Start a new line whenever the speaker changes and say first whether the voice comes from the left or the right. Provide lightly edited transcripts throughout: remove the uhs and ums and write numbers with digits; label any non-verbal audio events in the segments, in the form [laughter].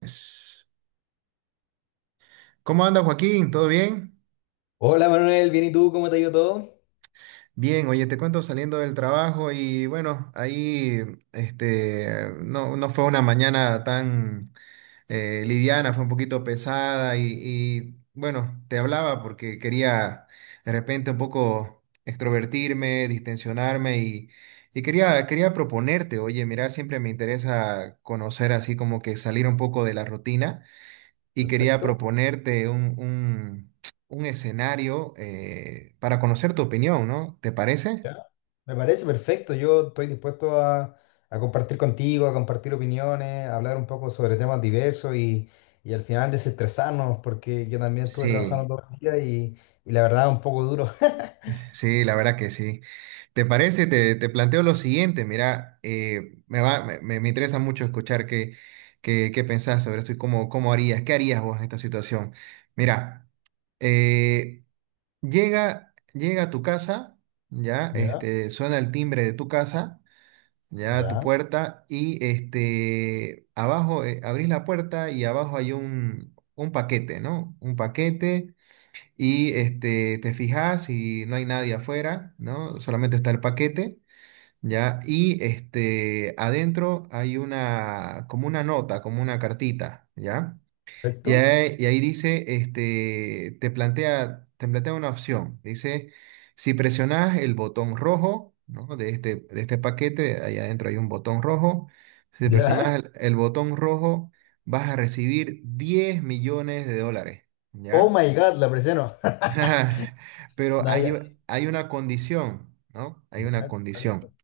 right: Es- ¿Cómo anda Joaquín? ¿Todo bien?
left: Hola Manuel, bien y tú, ¿cómo te ha ido todo?
right: Bien, oye, te cuento saliendo del trabajo y bueno, ahí este, no, no fue una mañana tan liviana, fue un poquito pesada y bueno, te hablaba porque quería de repente un poco extrovertirme, distensionarme y quería proponerte, oye, mira, siempre me interesa conocer así como que salir un poco de la rutina. Y quería
left: Perfecto,
right: proponerte un escenario para conocer tu opinión, ¿no? ¿Te parece?
left: ya. Me parece perfecto. Yo estoy dispuesto a compartir contigo, a compartir opiniones, a hablar un poco sobre temas diversos y al final desestresarnos, porque yo también estuve
right: Sí,
left: trabajando todo el día y la verdad un poco duro. [laughs]
right: sí, la verdad que sí. ¿Te parece? Te planteo lo siguiente, mira, me va, me- me interesa mucho escuchar qué pensás sobre esto y cómo harías, qué harías vos en esta situación. Mira, eh, llega a tu casa, ya,
left: Ya,
right: este, suena el timbre de tu casa, ya tu
left: ya,
right: puerta, y este abajo abrís la puerta y abajo hay un paquete, ¿no? Un paquete, y este te fijas y no hay nadie afuera, ¿no? Solamente está el paquete, ¿ya? Y este adentro hay una, como una nota, como una cartita, ¿ya?
left: perfecto.
right: Y ahí dice, este, te plantea una opción. Dice, si presionas el botón rojo, ¿no? De este paquete, ahí adentro hay un botón rojo. Si presionas
left: Ya.
right: el botón rojo, vas a recibir 10 millones de dólares,
left: Oh
right: ¿ya?
left: my God, la presiono.
right: [laughs] Pero
left: [laughs]
right: hay,
left: Naya.
right: u- hay una condición, ¿no? Hay
left: Ya,
right: una
left: ¿cuál es la
right: condición.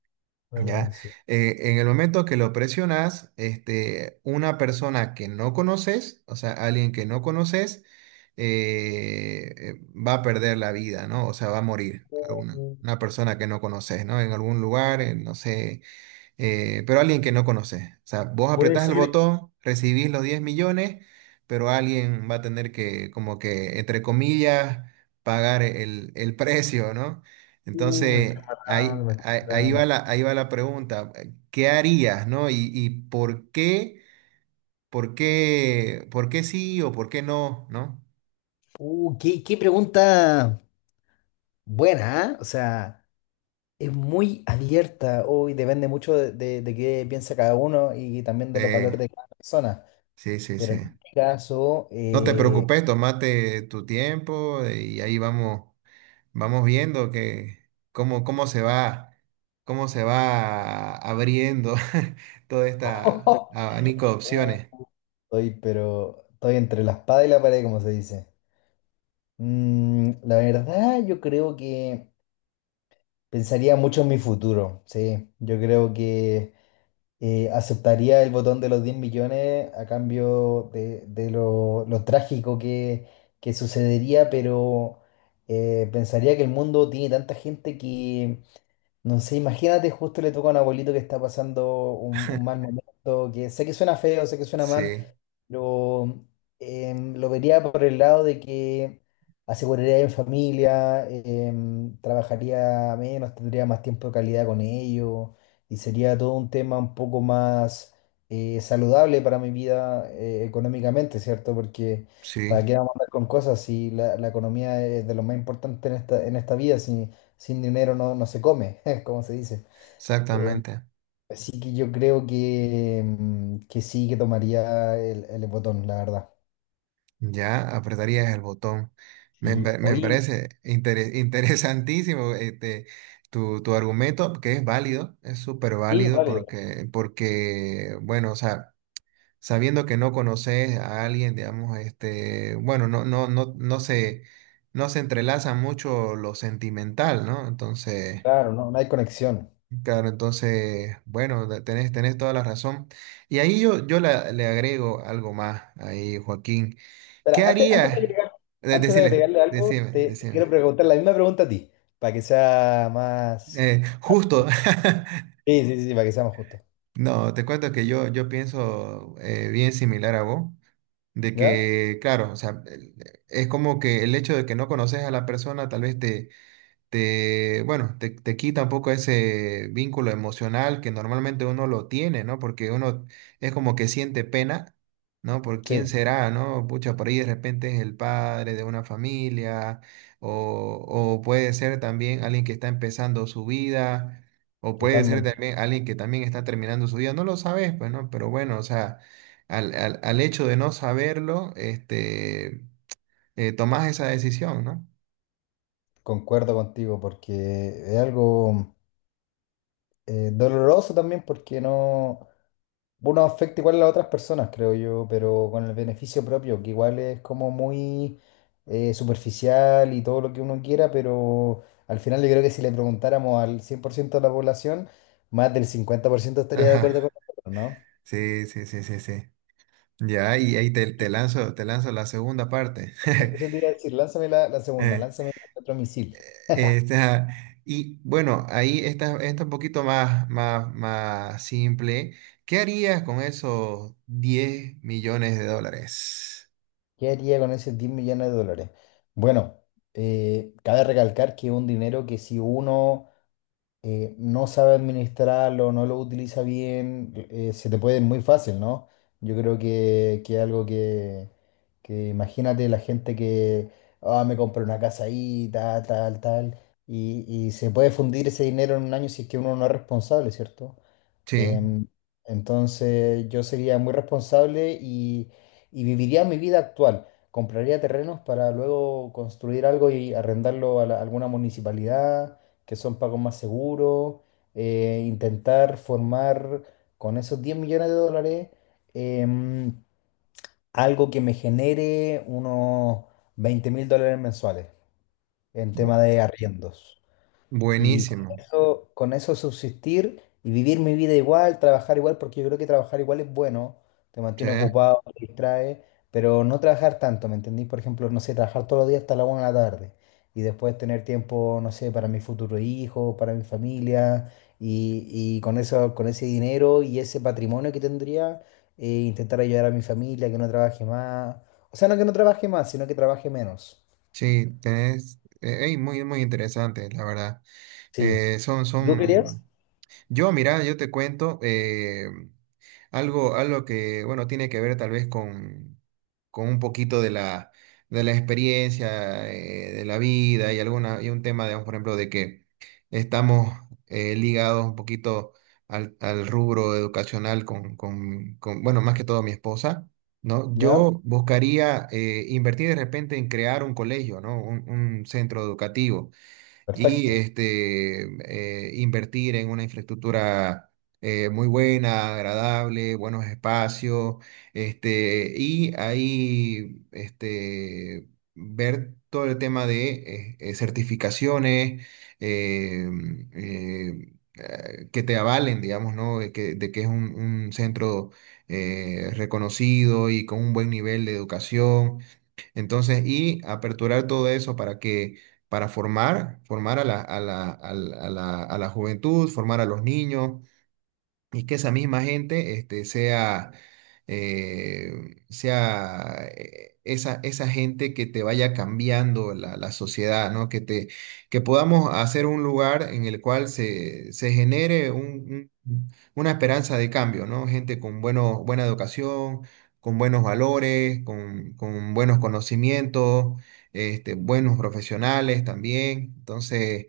left: cuál es la
right: ¿Ya?
left: condición?
right: En el momento que lo presionas, este, una persona que no conoces, o sea, alguien que no conoces, va a perder la vida, ¿no? O sea, va a morir a
left: Uh,
right: una persona que no conoces, ¿no? En algún lugar, en, no sé, pero alguien que no conoces. O sea, vos
left: Puede
right: apretás el
left: ser.
right: botón, recibís los 10 millones, pero alguien va a tener que, como que, entre comillas, pagar el [laughs] precio, ¿no?
left: Me está
right: Entonces,
left: matando, me está matando.
right: ahí va la pregunta, ¿qué harías, no? Y por qué, sí o por qué no, ¿no?
left: Qué pregunta buena, ¿ah? O sea, es muy abierta, hoy depende mucho de qué piensa cada uno y también de los valores
right: Eh,
left: de cada persona.
right: sí, sí,
left: Pero
right: sí.
left: en este caso,
right: No te preocupes, tomate tu tiempo, y ahí vamos. Vamos viendo que cómo, cómo se va, cómo se va abriendo [laughs] toda esta
left: [laughs]
right: abanico de opciones.
left: estoy entre la espada y la pared, como se dice. La verdad, yo creo que pensaría mucho en mi futuro, sí. Yo creo que aceptaría el botón de los 10 millones a cambio de lo trágico que sucedería, pero pensaría que el mundo tiene tanta gente que, no sé, imagínate, justo le toca a un abuelito que está pasando un mal momento, que sé que suena feo, sé que suena mal,
right: Sí,
left: pero lo vería por el lado de que aseguraría en familia, trabajaría menos, tendría más tiempo de calidad con ellos y sería todo un tema un poco más saludable para mi vida económicamente, ¿cierto? Porque
right: sí,
left: para qué vamos a andar con cosas si la economía es de lo más importante en esta vida, sin dinero no se come, [laughs] como se dice. Em,
right: exactamente.
left: Así que yo creo que sí que tomaría el botón, la verdad.
right: Ya apretarías el botón.
left: Sí,
right: Me
left: hoy.
right: parece [laughs] interesantísimo este, tu argumento, que es válido, es súper
left: Sí,
right: válido
left: vale,
right: porque, bueno, o sea, sabiendo que no conoces a alguien, digamos, este, bueno, no se entrelaza mucho lo sentimental, ¿no? Entonces,
left: claro, no, no hay conexión.
right: claro, entonces, bueno, tenés toda la razón. Y ahí yo le agrego algo más ahí, Joaquín.
left: Pero
right: ¿Qué
left: antes, antes de
right: harías?
left: agregar- antes de
right: Decile,
left: agregarle algo, te
right: decime.
left: quiero preguntar la misma pregunta a ti, para que sea más...
right: Justo. [laughs]
left: Sí, sí, sí, para que sea más justo.
right: No, te cuento que yo pienso, bien similar a vos. De
left: ¿Ya?
right: que, claro, o sea, es como que el hecho de que no conoces a la persona, tal vez te quita un poco ese vínculo emocional que normalmente uno lo tiene, ¿no? Porque uno es como que siente pena, ¿no? Por quién
left: Sí,
right: será, ¿no? Pucha, por ahí de repente es el padre de una familia, o, o puede ser también alguien que está empezando su vida, o puede ser
left: totalmente.
right: también alguien que también está terminando su vida, no lo sabes, pues, ¿no? Pero bueno, o sea, al hecho de no saberlo, este, tomás esa decisión, ¿no?
left: Concuerdo contigo, porque es algo doloroso también, porque no... Uno afecta igual a las otras personas, creo yo, pero con el beneficio propio, que igual es como muy superficial y todo lo que uno quiera, pero al final yo creo que si le preguntáramos al 100% de la población, más del 50%
right: [laughs]
left: estaría de acuerdo con
right: Ajá.
left: nosotros, ¿no?
right: Sí, sí, sí, sí, sí. Ya, y ahí te lanzo la segunda parte.
left: Eso
right: [laughs]
left: te iba a decir, lánzame la segunda, lánzame otro misil. [laughs]
right: Eh, esta- y bueno, ahí está, está un poquito más simple. ¿Qué harías con esos 10 millones de dólares?
left: ¿Qué haría con esos 10 millones de dólares? Bueno, cabe recalcar que es un dinero que si uno no sabe administrarlo, no lo utiliza bien, se te puede ir muy fácil, ¿no? Yo creo que algo que imagínate la gente que, ah, me compré una casa ahí, tal, tal, tal, y se puede fundir ese dinero en un año si es que uno no es responsable, ¿cierto?
right: Sí,
left: Em, entonces yo sería muy responsable y viviría mi vida actual. Compraría terrenos para luego construir algo y arrendarlo a alguna municipalidad, que son pagos más seguros. Intentar formar con esos 10 millones de dólares em, algo que me genere unos 20.000 dólares mensuales en tema
right: bu-
left: de arriendos. Y
right: buenísimo.
left: con eso subsistir y vivir mi vida igual, trabajar igual, porque yo creo que trabajar igual es bueno, te
right: Sí,
left: mantiene ocupado, te distrae, pero no trabajar tanto, ¿me entendís? Por ejemplo, no sé, trabajar todos los días hasta la 1 de la tarde y después tener tiempo, no sé, para mi futuro hijo, para mi familia y con eso, con ese dinero y ese patrimonio que tendría, intentar ayudar a mi familia, que no trabaje más, o sea, no que no trabaje más, sino que trabaje menos.
right: sí, tenés, ey, muy interesante, la verdad.
left: Sí.
right: Son,
left: ¿Y tú querías?
right: son Yo, mira, yo te cuento, algo que, bueno, tiene que ver tal vez con un poquito de de la experiencia, de la vida y, alguna, y un tema, digamos, por ejemplo, de que estamos, ligados un poquito al rubro educacional con, bueno, más que todo mi esposa, ¿no?
left: Ya,
right: Yo buscaría, invertir de repente en crear un colegio, ¿no? Un centro educativo. Y
left: perfecto.
right: este, invertir en una infraestructura muy buena, agradable, buenos espacios, este, y ahí este, ver todo el tema de certificaciones eh, que te avalen, digamos, ¿no? De que es un centro reconocido y con un buen nivel de educación. Entonces, y aperturar todo eso para que, formar a a la juventud, formar a los niños, y que esa misma gente este, sea esa gente que te vaya cambiando la sociedad, ¿no? Que podamos hacer un lugar en el cual se genere una esperanza de cambio, ¿no? Gente con buena educación, con buenos valores, con buenos conocimientos, este, buenos profesionales también. Entonces,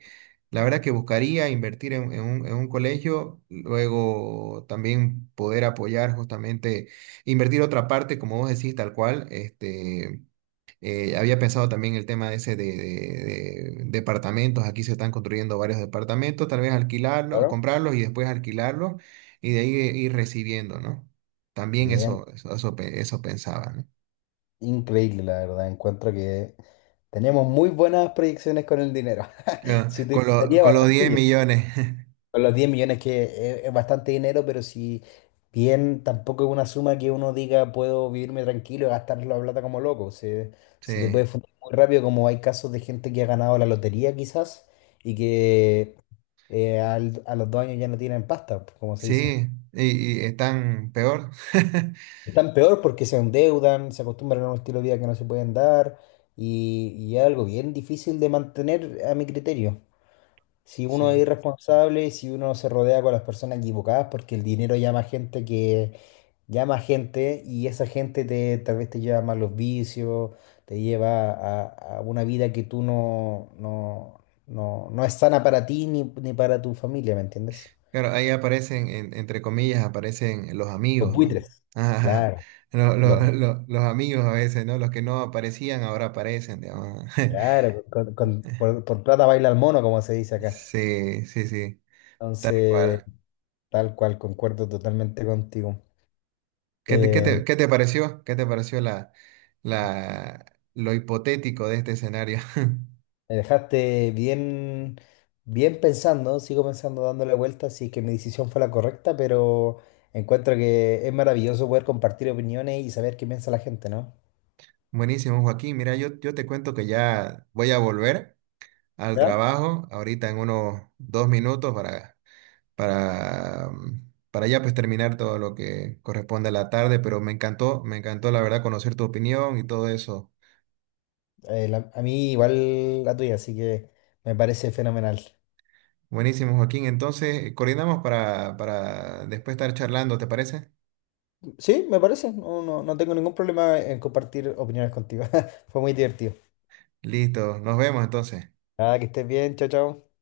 right: la verdad que buscaría invertir en un colegio, luego también poder apoyar justamente, invertir otra parte, como vos decís, tal cual. Este, había pensado también el tema ese de departamentos, aquí se están construyendo varios departamentos, tal vez alquilarlos,
left: Claro.
right: comprarlos y después alquilarlos, y de ahí ir recibiendo, ¿no? También
left: Bien,
right: eso pensaba, ¿no?
left: increíble la verdad. Encuentro que tenemos muy buenas proyecciones con el dinero. [laughs]
right: Ah,
left: Se utilizaría
right: Con los
left: bastante
right: diez
left: bien.
right: millones,
left: Con los 10 millones que es bastante dinero, pero si bien tampoco es una suma que uno diga puedo vivirme tranquilo y gastar la plata como loco. Se,
right: [laughs]
left: se te
right: Sí,
left: puede fundir muy rápido, como hay casos de gente que ha ganado la lotería quizás y que a los 2 años ya no tienen pasta, como se dice.
right: sí, y están peor. [laughs]
left: Están peor porque se endeudan, se acostumbran a un estilo de vida que no se pueden dar y es algo bien difícil de mantener a mi criterio. Si uno es
right: Sí,
left: irresponsable, si uno se rodea con las personas equivocadas, porque el dinero llama gente que llama gente y esa gente te, tal vez te lleva a malos vicios, te lleva a una vida que tú no, no, no, no es sana para ti ni, ni para tu familia, ¿me entiendes?
right: claro, ahí aparecen, entre comillas, aparecen los
left: Los
right: amigos, ¿no?
left: buitres.
right: [laughs] Ajá,
left: Claro. los
right: los amigos a veces, ¿no? Los que no aparecían ahora aparecen, digamos. [laughs]
left: Claro, pues, por plata baila el mono, como se dice acá.
right: Sí, sí, sí, tal
left: Entonces,
right: cual.
left: tal cual, concuerdo totalmente contigo. Eh,
right: ¿Qué te pareció? ¿Qué te pareció la, lo hipotético de este escenario? [laughs]
left: Me dejaste bien, bien pensando, sigo pensando, dándole vueltas, si es que mi decisión fue la correcta, pero encuentro que es maravilloso poder compartir opiniones y saber qué piensa la gente, ¿no?
right: Buenísimo, Joaquín. Mira, yo te cuento que ya voy a volver al
left: ¿Ya?
right: trabajo ahorita en unos 2 minutos, para, para ya pues terminar todo lo que corresponde a la tarde, pero me encantó la verdad conocer tu opinión y todo eso.
left: A mí igual la tuya, así que me parece fenomenal.
right: Buenísimo, Joaquín. Entonces, coordinamos para después estar charlando, ¿te parece?
left: Sí, me parece, no, no, no tengo ningún problema en compartir opiniones contigo. [laughs] Fue muy divertido.
right: Listo, nos vemos entonces.
left: Nada, que estés bien, chao, chao.